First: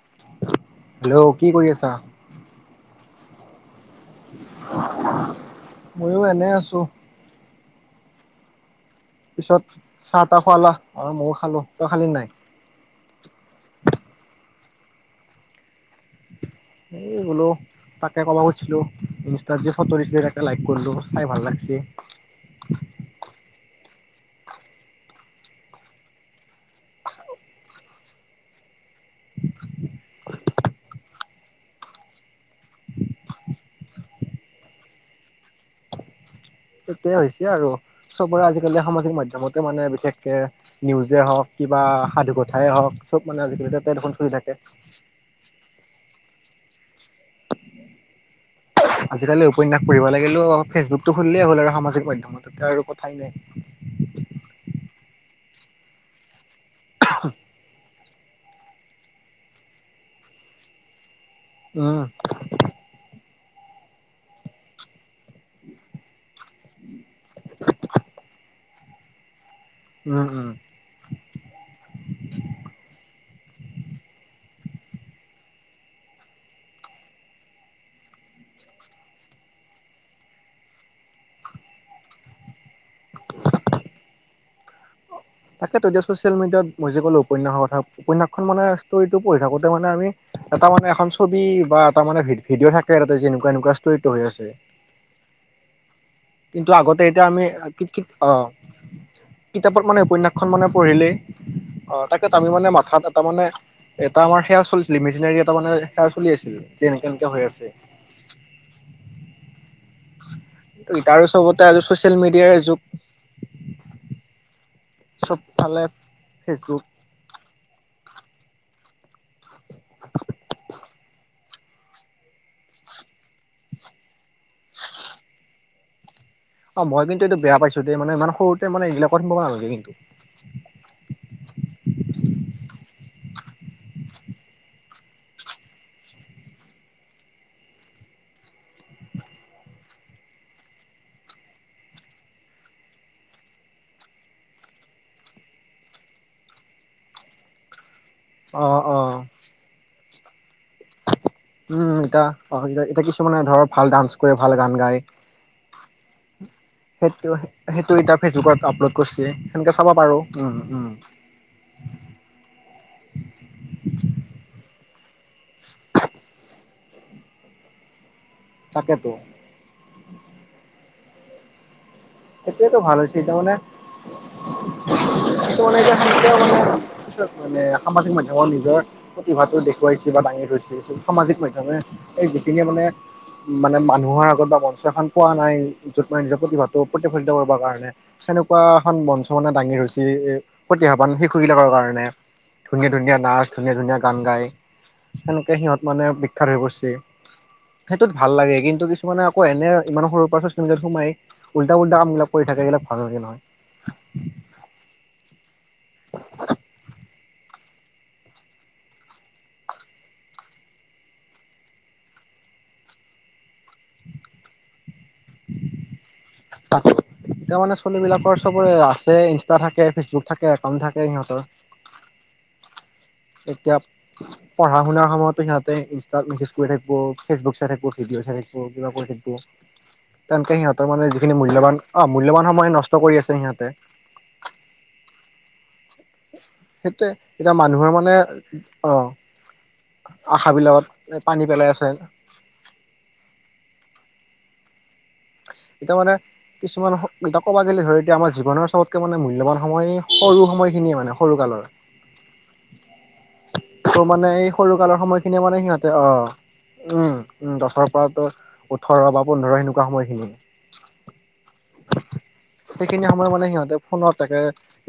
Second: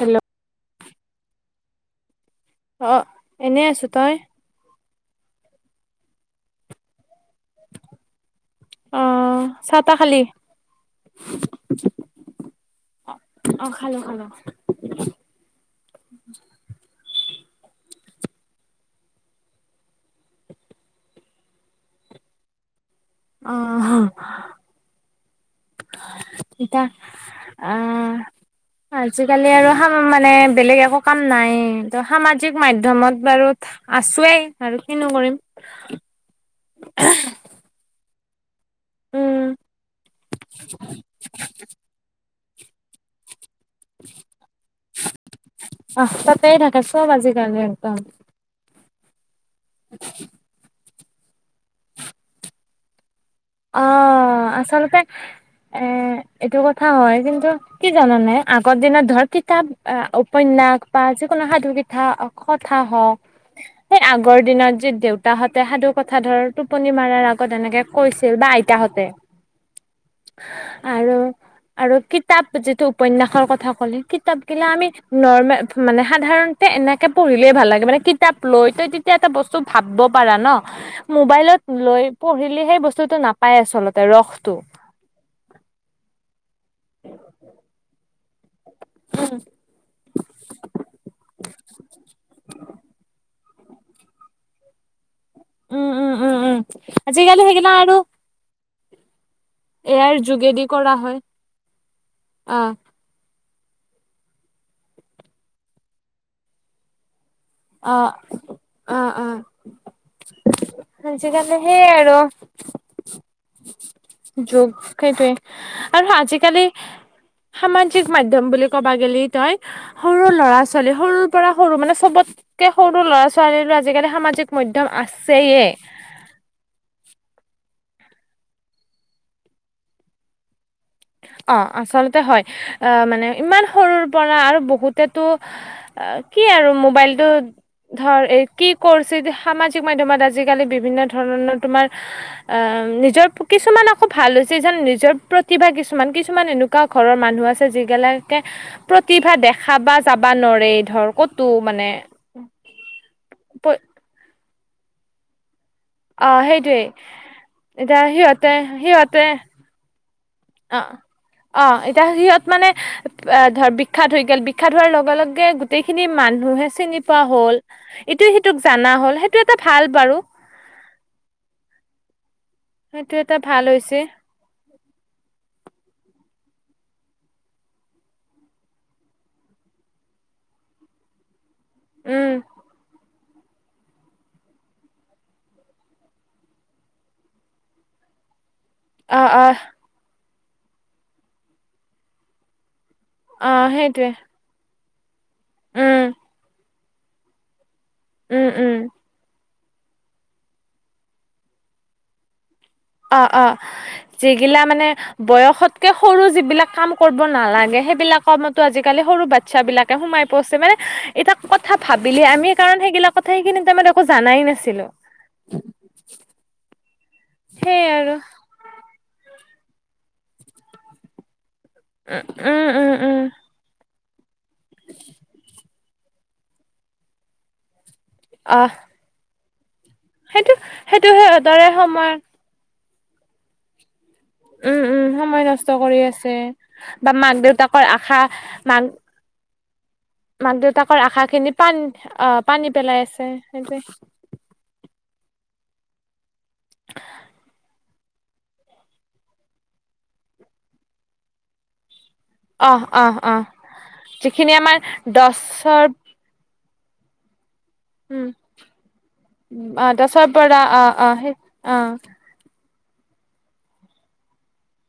Hello! Hello! কি কৰি আছা? অ', এনেই আছো, তই? ময়ো এনেই আছো। অ পিছত চাহ তাহ খুৱালা, আৰু ময়ো খালো। তই খালি নাই? অ'। অ', খালো খালো। এইবোলো তাকে ক'ব খুজিছিলো, ইনষ্টাত যে ফটো দিছিলে তাকে লাইক কৰিলো, চাই ভাল লাগছি। অ', ইতা অ'। আজিকালি আৰু সাম মানে বেলেগ একো কাম নাই, ত সামাজিক মাধ্যমত বাৰু আছোৱেই আৰু কিনো কৰিম। সেইটোয়ে হৈছে আৰু, চবৰে আজিকালি সামাজিক মাধ্যমতে মানে বিশেষকে নিউজে হওঁক, কিবা সাধু কথাই হওঁক, চব মানে আজিকালি তাতে দেখোন চলি থাকে। পাচঁ তাতেই থাকে, চব আজিকালি একদম। আজিকালি উপন্যাস পঢ়িব লাগিলেও ফেচবুকটো খুলিলেই হ'ল আৰু সামাজিক মাধ্যমত, আৰু কথাই নাই। অ', আচলতে এ, এইটো কথা হয় কিন্তু কি জানানে, আগৰ দিনত ধৰ কিতাপ, উপন্যাস, বা যিকোনো উম সাধুকিথা অখত থা হক সেই আগৰ দিনত যে, দেউতাহঁতে সাধুকথা ধৰ টোপনি মাৰাৰ আগত এনেকে কৈছ দেউবা, আইতাহঁতে উ, উ। আৰু আৰু কিতাপ যিটো উপন্যাসৰ কথা ক'লে, কিতাপ গিলা আমি নৰ্মে মানে সাধাৰণ এ, এনেকে পঢ়িলেই ভাল লাগে মানে কিতাপ লৈ ত' তেতিয়া এটা বস্তু ভাবব পাৰা ন! মোবাইলত লৈ পঢ়িলে সেই বস্তুটো নাপায় আচলতে ৰসটো। তাকেতো যে ছচিয়েল মিডিয়াত মই যে ক'লো উপন্যাসৰ কথা, উপন্যাসখন মানে ষ্টৰিটো পঢ়ি থাকোতে মানে আমি, এটা মানে এখন ছবি বা এটা মানে ভি-ভিডিঅ' থাকে [unintelligible] এনেকুৱা ষ্টৰী ত' হৈ আছে। উম উম উম উম কিন্তু আগতে এতিয়া আজিকালি আমি সেইগিলা কিত্ আৰু কিত্, অ'। কিতাপত মানে এয়াৰ উপন্যাসখন যোগেদি মানে কৰা পঢ়িলেই, হয় অ', তাকে আমি অ মানে মাথাত এটা মানে এটা আমাৰ সেয়া চল মেচিনেৰী এটা মানে সেয়া চলি আছিল, যে এনকে এনকে হৈ আছে। অ', অ', অ', আজিকালি সেই আৰু। সেই যুগ যগ সেইটোৱে, চব ফালে আৰু আজিকালি ফেচবুক সামাজিক মাধ্যম বুলি ক'বা গে'লি তই সৰু ল'ৰা-ছোৱালী, সৰুৰ পৰা সৰু মানে চবতকে সৰু ল'ৰা-ছোৱালীৰো আজিকালি সামাজিক মধ্যম আছেয়ে। অ', মই কিন্তু এইটো বেয়া পাইছো যে, ইমান সৰুতে মানে এইবিলাকত সমাব নালগে। অ', আচলতে হয়, মানে ইমান সৰুৰ পৰা আৰু বহুতেতো অ', কি আৰু মোবাইলটো ধৰ, এ, কি কৰছে যে সামাজিক মাধ্যমত আজিকালি বিভিন্ন ধৰণৰ তোমাৰ এ, নিজৰ কিছুমান আকৌ ভাল হৈছে যেন নিজৰ প্ৰতিভা কিছ মান কিছুমান এনেকুৱা ঘৰৰ মানুহ আছে যিগিলাকে অ' অ'। প্ৰতিভা দেখ খাবা, যাবা নৰে ধৰ ক'ত উম, এতিয়া অসুবিধা, এতিয়া কিছুমানে ধৰ প ভাল ডান্স কৰে, ভাল গান গায়। অ', সেইটোৱে সেইটো সেইটো এতিয়া সিহঁতে ফেচবুকত আপলোড সিহঁতে কৰছে। সেনকে চাবা পাৰো। উ, উ। অ', অ', এতিয়া সিহঁত মানে ধৰ বিখ্যাত হৈ গ'ল, বিখ্যাত হোৱাৰ লগে লগে গোটেইখিনি মানুহে চিনি পোৱা হ'ল। ইটোয়ে সিটোক জানা তাকেতো হ'ল সেইটো এটা ভাল বাৰু। সেইটোৱেতো সেইটো ভালহৈছে [unintelligible] এতিয়া এটা মানে ভাল হৈছে পিছত মানে সামাজিক মাধ্যমত নিজৰ প্ৰতিভাটো দেখুৱাইছে বা দাঙি ধৰিছে, সামাজিক মাধ্যমে এই উম। গতিকে মানে মানে মানুহৰ আগত বা মঞ্চ এখন পোৱা নাই য'ত মান নিজৰ প্ৰতিভাটো প্ৰতিফলিত কৰিব কাৰণে তেনেকুৱা এখন অ', মঞ্চ মানে অ', দাঙি ধৰছি এ। প্ৰতিভাবান শিশুবিলাকৰ কাৰণে ধুনীয়া ধুনীয়া নাচ অ', ধুনীয়া ধুনীয়া সেইটোৱে গান গায় সেনেকে সিহঁত উম, মানে বিখ্যাত হৈ পৰিছে, সেইটোত ভাল উম, লাগে উম। কিন্তু কিছ মানে আকৌ এনে ইমান সৰু প পৰা চত সোমাই, উল্টা পুল্টা কামবিলাক কৰি থাকে ইগিলাক অ', অ', যিগিলা মানে বয়সত সৰু যিবিলাক কাম কৰিব নালাগে সেইবিলাকৰ আজিকালি সৰু বাচ্ছা বিলাকে সোমাই পোৰছে, মানে এটা কথা ভাবিলে আমি কাৰণ সেইবিলাক কথা সেই কিনি তাৰমানে একো জানাই নাছিলো। [unintelligible] এতিয়া মানে সেইয়াই ছলী আৰু বিলাকৰ চবৰে আছে ইনষ্টা থাকে, ফেচবুক থাকে একাউণ্ট থাকে সিহঁতৰ। উ, উম, উম, উম। এতিয়া পঢ়া শুনাৰ সময়তো সিহতে ইনষ্টাত মেছেজ কৰি থাকিব, ফেচবুক চাই থাকব। ভিডঅ' চাই থাকিব অ'। কিবা কৰি থাকিব সেইটো তেনেকে সিহঁতৰ সেইটো মানে যিখিনি সিহঁতৰে মূল্যবান অ', সময় মূল্যবান সময়ে নষ্ট কৰি আছে সিহঁতে। উম, উম, সময় নষ্ট কৰি আছে, সেইটোৱে বা মাক এতিয়া দেউতাকৰ মানুহৰ মানে আশা মাক অ' মাক আশাবিলাকত দেউতাকৰ আশা পানী খিনি পেলাই পান আছে অ', পানী পেলাই আছে সেইটোৱে। এতিয়া মানে কিছুমান এতিটা [unintelligible] কব যে ধৰি এতিয়া আমাৰ জীৱনৰ চবতকে মানে মূল্যৱান সময় সৰু সময়খিনিয়ে মানে সৰু কালৰ। অ', অ', অ'। টো মানে এই যিখিনি সৰু আমাৰ কালৰ সময়খিনিয়ে মানে দছৰ সিহঁতে অ', উম', উ, গছৰ উম ওঠৰ বা পোন্ধৰ সেনেকুৱা অ দছৰ সময়খিনি। পৰা অ অ সেই অ সেইখিনি সময়ত মানে সিহঁতে ফোনত থাকে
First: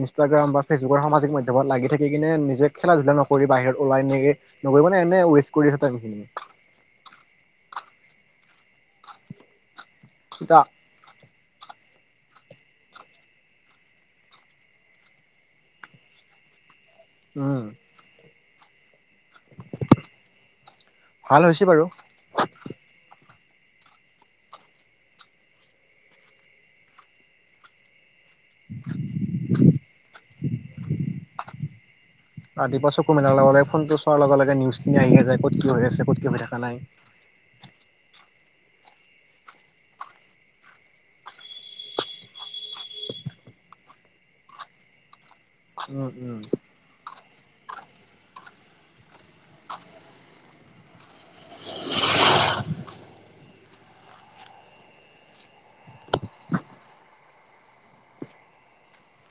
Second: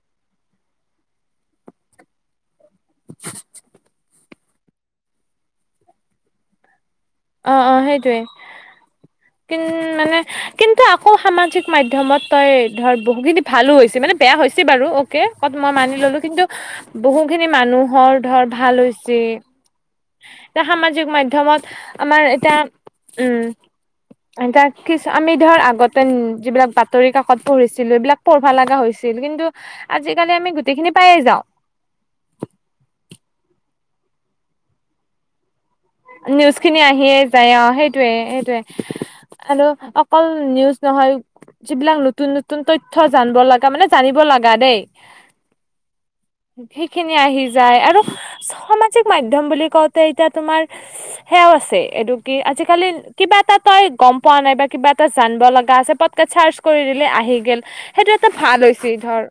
ইনষ্টাগ্ৰাম বা ফেচবুকৰ সামাজিক মাধ্যমত লাগি থাকি কিনে নিজে খেলা ধূলা নক কৰি বাহিৰত ওলাই ননেকে নগৈ মানে এনে ৱেষ্ট কৰি আ খিনি অ', অ', সেইটোৱে কিম মানে সিতা [unintelligible] কিন্তু আকৌ সামাজিক মাধ্যমত তই ধৰ বহুখিনি ভালো হৈছে মানে বেয়া হৈছে বাৰু অ কত মই মানি ল'লো কিন্তু বহুখিনি উম মানুহৰ ধৰ ভাল হৈছে। এটা সামাজিক ভাল মাধ্যমত হৈছে বাৰু আমাৰ এটা উম এ কিচ আমি ধৰ আগতে যিবিলাক বাতৰি কাকত পঢ়িছিলো এইবিলাক পঢ়বা লগা হৈছিল কিন্তু আজিকালি আমি গোটেইখিনি পায়ে যাওঁ। ৰাতিপুৱা চকু মেলাৰ লগে ফোনটো চোৱাৰ লগে লগে নিউজখিনি আহিয়ে যাই ক'ত কি হৈ আছে। ক'ত কি হৈ থকা নাই নিউজখিনি আহিয়ে যাই অ', সেইটয়ে সেইটোয়ে আৰু অকল নিউজ নহয় যিবিলাক নতুন নতুন তথ্য জানিব লগা মানে জানিব লগা দেই উম, উম। সেইখিনি আহি যায় আৰু সামাজিক মাধ্যম বুলি কওঁতে এতিয়া তোমাৰ সেয়াও আছে এইটো কি আজিকালি কিবা এটা তই গম পোৱা নে বা কিবা এটা জানব লগা আছে পটক চাৰ্চ কৰি দিলে আহি গেল সেইটো এটা ভাল হৈছে ধৰ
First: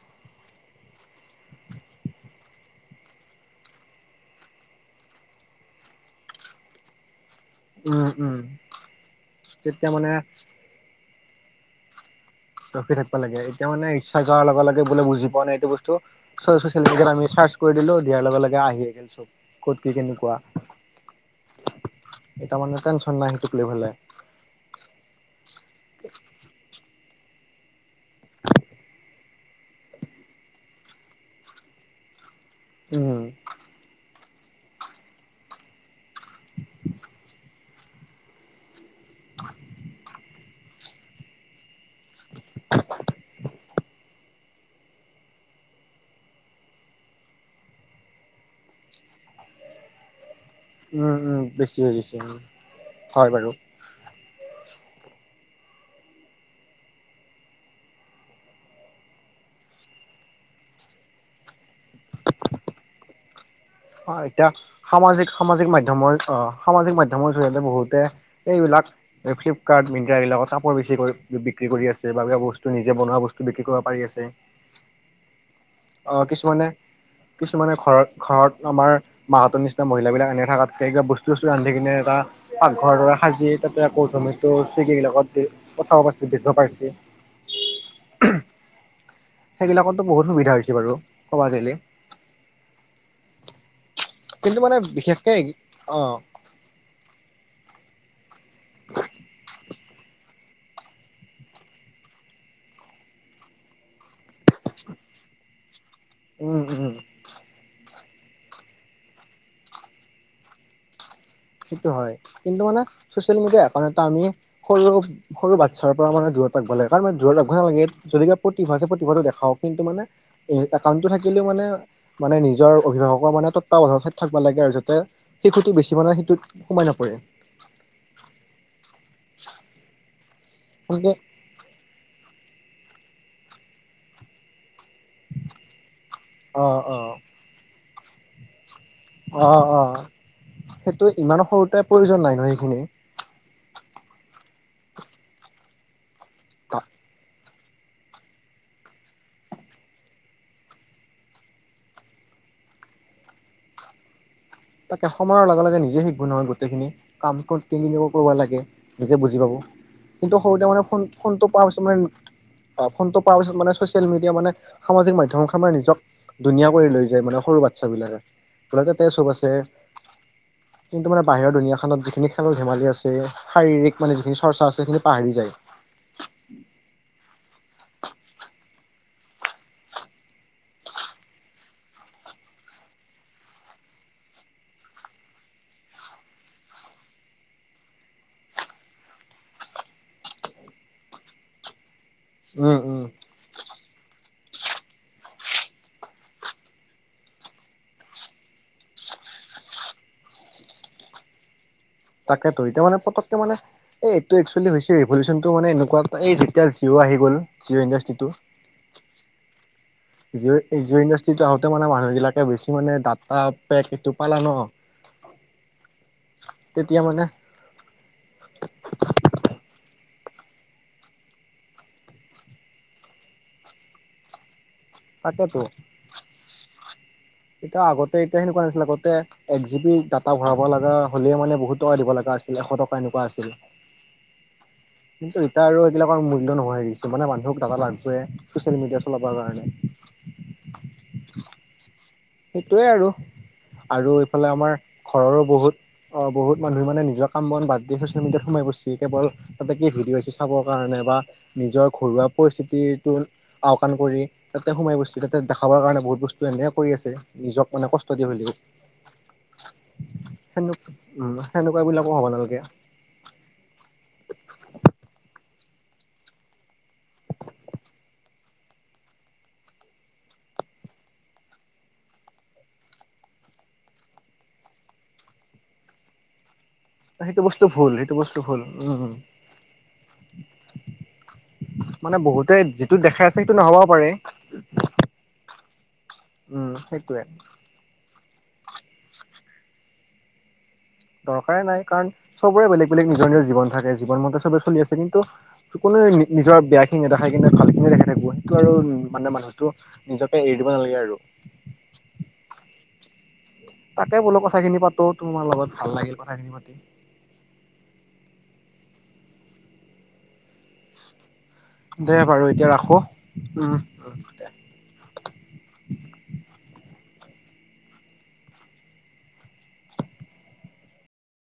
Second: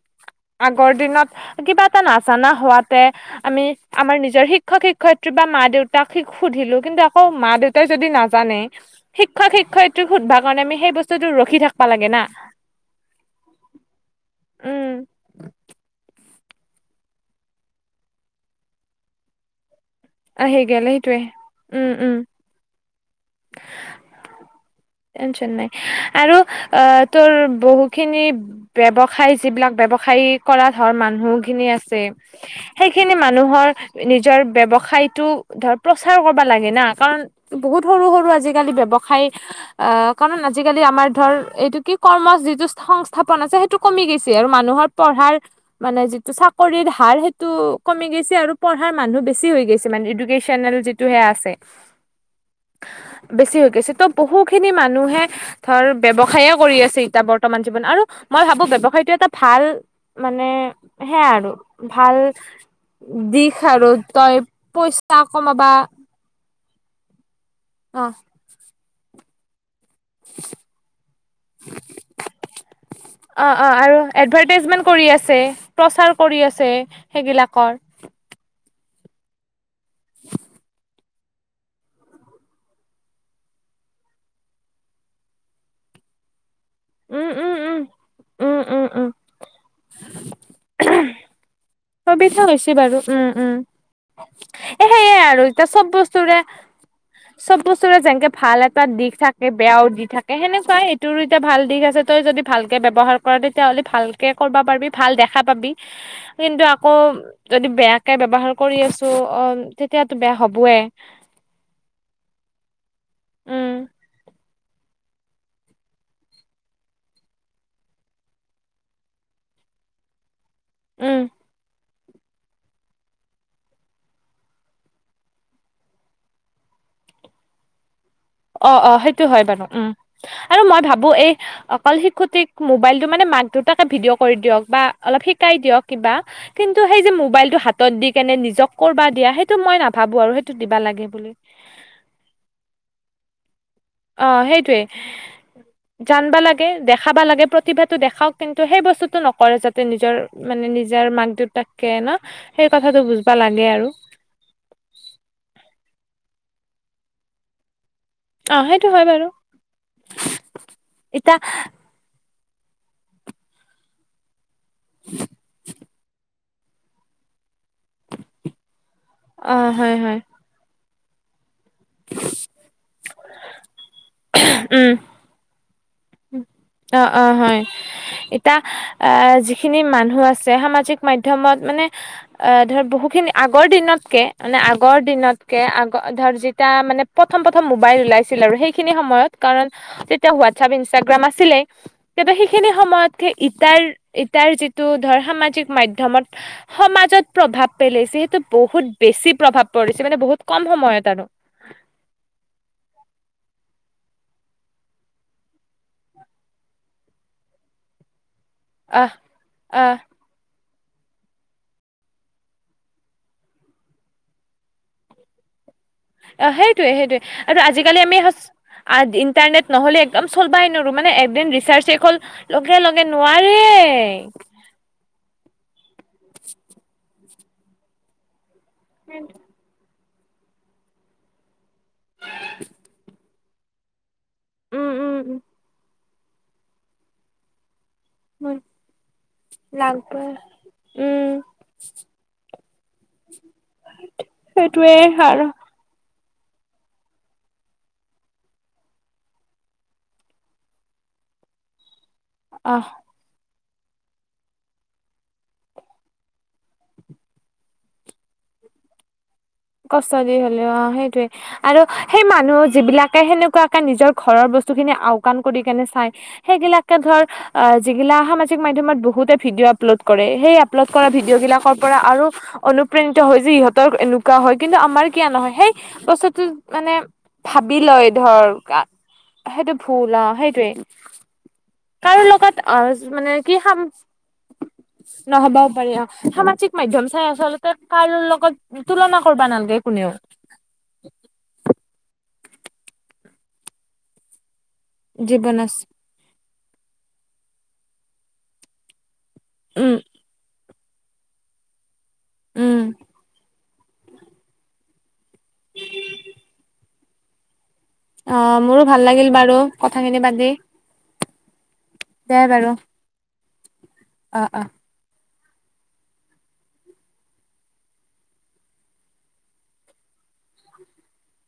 আগৰ দিনত কিবা এটা নাজানা হোৱাতে আমি আমাৰ নিজৰ শিক্ষক শিক্ষয়িত্ৰী বা মা দেউতাক সুধিলো কিন্তু আকৌ মা দেউতাই যদি উম উম নাজানে শিক্ষক তেতিয়া শিক্ষয়িত্ৰীক মানে সুধবা কাৰণে আমি সেই বস্তু বস্তটো ৰখি থাকিব লাগে না। ৰখি থাকবা লাগে এতিয়া মানে ইচ্ছা যোৱাৰ লগে উম বোলে বুজি পোৱা নাই এইটো বস্তু তিয় মিডিয়াত আমি চাৰ্চ কৰি দিলো দিয়াৰ লগে লগে আহি গ'ল চব ক'ত কি কে অ' হেগেল সেইটোৱে, উম, উম। এতিয়া মানে টেনছন নাই সেইটোক লৈ ফালে। টেনচন নাই। আৰু অ' তোৰ বহুখিনি ব্যৱ সাই যিবিলাক ব্যৱসায় কৰা ধৰ মানুহখিনি আছে সেইখিনি উম মানুহৰ নিজৰ ব্যৱসায়টো ধৰ প্ৰচাৰ কৰিবা লাগে না, কাৰণ বহুত সৰু সৰু আজিকালি ব্যৱসায় আ, কাৰণ আজিকালি আমাৰ ধৰ এইটো কি কৰ্ম যিটো সংস্থাপন আছে সেইটো কমি গৈছে আৰু মানুহৰ পঢ়াৰ মানে যিটো চাকৰিৰ হাৰ সেইটো কমি গছে আৰু পঢ়াৰ মানুহ বেছি হৈ গৈছে, মানে ইডুকেচন চেনেল যিটোহে আছে। বুজিছোঁ অ'। বেছি হৈ গৈছে ত' বহুখিনি মানুহে ধৰ ব্যৱসায়ে কৰি আছে এতিয়া বৰ্তমান জীৱন আৰু মই ভাবো ব্যৱসায়টো এটা ভাল মানে হেয়া আৰু। ভাল দিশ আৰু তই পইচা কমাবা মই সামাজিক মাধ্যমৰ জৰিয়তে বহুতে অ এইবিলাক ফ্লিপকাৰ্ট মিন ক বিলাকত কাপৰ বেছিকৈ বিক্ৰী কৰি আছে ভালকৈ কিবা বস্তু নিজে বনোৱা বস্তু অ বিক্ৰী অ' কৰিব আৰু পাৰি আছে এডভাৰটাইজমেন্ট কৰি আছে, প্ৰচাৰ অ কৰি কিছুমানে আছে কিছুমানে সেইবিলাকৰ। ঘৰত ঘৰত আমাৰ মাহঁতৰ নিচিনা মহিলাবিলাক এনে থাকাতকে কিবা বস্তু চস্তু ৰান্ধি কিনে এটা পাকঘৰ দৰে সাজি তাতে আকৌ জমিটো চিগিগিলাকত দি পঠাব প বেচিব পাইছে। উম উম উম উম, উম, উম। সেইবিলাকততো বহুত সুবিধা হৈছে বাৰু কবা গেলে। সুবিধা হৈছে বাৰু উম, উম। কিন্তু মানে এ, সেয়াই বিশেষকে আৰু এতিয়া চব অ বস্তুৰে চব বস্তুৰে যেনেকে ভাল এটা দিশ থাকে বেয়াও দি থাকে সেনেকুৱাই, এইটোৰো এতিয়া ভাল দিশ আছে, তই যদি ভালকে ব্যৱহাৰ কৰে তেতিয়াহ'লে ভাল কৰবা পাৰবি, ভাল দেখা পাবি উম কিন্তু আ উম যদি বেয়াকে ব্যাবহাৰ কৰি আছ অ' তেতিয়াতো বেয়া হবয়ে। সেইটো হয়। কিন্তু মানে চচিয়েল মিডিয়া উম একাউণ্ট এটা আমি কৰিও সৰু বাচ্ছাৰপৰা মানে দূৰত থাকবা লাগে কাৰণ মানে দূৰত ধৰিবপৰা নাই যদি কিবা প্ৰতিভা আছে প্ৰতিভাটো দেখাব লাগে কিন্তু মানে এ, একাউণ্টো উম থাকিলে মানে মানে নিজৰ অভিভাৱকৰ মানে তত্বাৱধানত তে থাকবা লাগে আৰু যাতে শিশুটো বেছি মানে তীত সোমাই নপৰে। অ', অ' সেইটো হয় বাৰু উম। আৰু মই ভাবো গতিকে এই অকল শিশুটিক মোবাইলটো মানে মাক দেউতাকে ভিডিঅ' কৰি দিয়ক বা অলপ শিকাই দিয়ক কিবা কিন্তু অ', সেই যে অ'। মোবাইলটো হাতত দি কেনে নিজক কৰবা দিয়া সেইটো অ', মই অ', নাভাবোঁ আৰু সেইটো দিবা লাগে বুলি। ইমান সৰুতে প্ৰয়োজন নাই নহয় সেইখিনি। অ' সেইটোৱে। জানবা লাগে, দেখাবা লাগে প্ৰতিভাটো দেখাওক কিন্তু সেই বস্তুটো নকৰে যাতে নিজৰ মানে নিজৰ মাক দেউতাকে না সেই কথাটো বুজবা লাগে আৰু। তাকে সময়ৰ লগে লগে নিজে শিকবো নহয় গোটেইখিনি কামটো। ক কিনো কৰিব অ লাগে, সেইটো তেতিয়া হয় নিজে বাৰু বুজি পাব। কিন্তু সৰুতে মানে ফোন ইতা ফোনটো পোৱা পাছত মানে অ' ফোনটো পাৱা পিছত মানে চচিয়েল মিডিয়া মানে সামাজিক মাধ্যমৰ আমাৰ নিজক ধুনীয়া কৰি লৈ যায় মানে সৰু বাচ্ছাবিলাকক। [unintelligible] অ' হয় হয়। কিন্তু মানে বাহিৰৰ দুনীয়াখনত যিখিনি খেল ধেমালি আছে, শাৰিৰীক মানে যিখিনি চৰ্চা আছে উম সেইখিনি পাহৰি যায়। অ', অ' হয়। এতিয়া আহ যিখিনি মানুহ আছে সামাজিক মাধ্যমত মানে অ ধৰ বহু খিনি আগৰ দিনতকে মানে আগৰ দিনতকে আগ ধৰ যেতিয়া মানে প্ৰথম প্ৰথম মোবাইল ওলাইছিল আৰু সেইখিনি সময়ত কাৰণ তেতিয়া হোৱাটছআপ ইনষ্টাগ্ৰাম আ আছিলে তেতিয়া সেইখিনি উম, উম, সময়ত সেই এটাৰ ইটাৰ যিটো ধৰ সামাজিক মাধ্যমত সমাজত প্ৰভাৱ পেলাইছে হেতু বহুত বেছি প্ৰভাৱ পৰিছে মানে বহুত কম সময়ত আৰু তাকেতো এতিয়া মানে পতক কে মানে এইটো এক্চুৱেলি হৈছে ৰিভলিউচনতো মানে এনেকুৱা এটা এই যেতিয়া জিঅ' আহি গ'ল জিঅ ইণ্ডাষ্ট্ৰিটো আহহ আহ জিঅ' জিঅ' ইণ্ডাষ্ট্ৰিটো আহোতে মানে মানুহ বিলাকে বেছি মানে ডাটা পেক এইটো পালা ন শুনা নাই অ সেইটোয়ে সেইটোয়ে আৰু আজিকালি আমি সচ আৰু ইণ্টাৰনেট নহ'লে একদম চলবাই নোৱাৰোঁ মানে একদিন ৰিচাৰ্চেই হ'ল লগে লগে নোৱাৰেই তাকেেতো এতি আগতে এতিয়া সেনেকুৱা নাছিলে আগতে এক জি বি ডাটা ভৰাব লগা হ'লেই মানে বহুত টকা দিব লগা আছিল এশ টকা এনেকুৱা আছিল উম উম কিন্তু এতিয়া আৰু এইবিলাকৰ মূল্য নহয় আহিছো মানে মানুহক াতালা উ লাগিব উম সেইটোৱে আৰু আৰু এইফালে আমাৰ সেইটোৱে ঘৰৰো আৰু বহুত অ বহুত মানুহ মানে নিজৰ কাম বন বাদ দিিয় চচিয়েল মিডিয়াত সোমাই গৈছে কেল তাতে কি ভিডিঅ'ি চাবৰ কাৰণে বা নিজৰ ঘৰুৱা আহ পৰিস্থিতিটো আওকাণ কৰি তাতে সোমাই গৈছে তাতে দেখাবৰ কাৰণে বহুত বস্তু এনেে কৰি আছে নিজক মানে কষ্ট দিয়ে হলে কষ্ট দি হলেও অ সেইটোয়ে উম আৰু সেনেকুৱাবিলাকো সেই হ'ব মানুহ নালাগে যিবিলাকে সেনেকুৱা নিজৰ ঘৰৰ বস্তু খিনি আওকাণ কৰি কেনে চাই সেইগিলাকে ধৰ আহ যিগিলা মাধ্যমত বহুতে ভিডিঅ' আপলোড কৰে সেই আপলোড কৰা ভিডিঅ' বিিলাকৰ পৰা আৰু অনুপ্ৰেণিত হয় যে ইহঁতৰ এনেকুৱা হয় কিন্তু আমাৰ কিয় নহয় সেই বছৰটো মানে সেইটো বস্তু ভাবি ভুল লয় সেইটো বস্তু ধৰ ভুল উম সেইটো ভুল অ সেইটোৱে মানে কাৰো বহুতে লগত যিটো আহ দেখাই মানে আছে সেইটো কি খাম নহ'বও পাৰে নহবও পাৰি অ উম সামাজিক মাধ্য়ম সেইটোয়ে চাই আচলতে কাৰো লগত তুলনা কৰিবা নালাগে কোনেও দৰকাৰে নাই কাৰণ চবৰে বেলেগ বেলে নিৰ নিৰ জীৱন থাকে জীৱন মতে চবে চলি আছে কিন্তু জীৱন আছ কোোৱে নিজৰ বেয়াখিনিেদেখাই কিনে ভালখিনিে দেখা থাকিব সেইটো আৰু মানে মানুহ টো উম নিজকে এৰি দিব নালাগে আৰু উম তাকে বোলো কথাখিনি পাতো তোমাৰ লগত ভাল লাগিল কথাখিনি পাতি অ মোৰো ভাল লাগিল বাৰু কথাখিনি পাতি দে বাৰু এতিয়া ৰাখো উম অঁ অঁ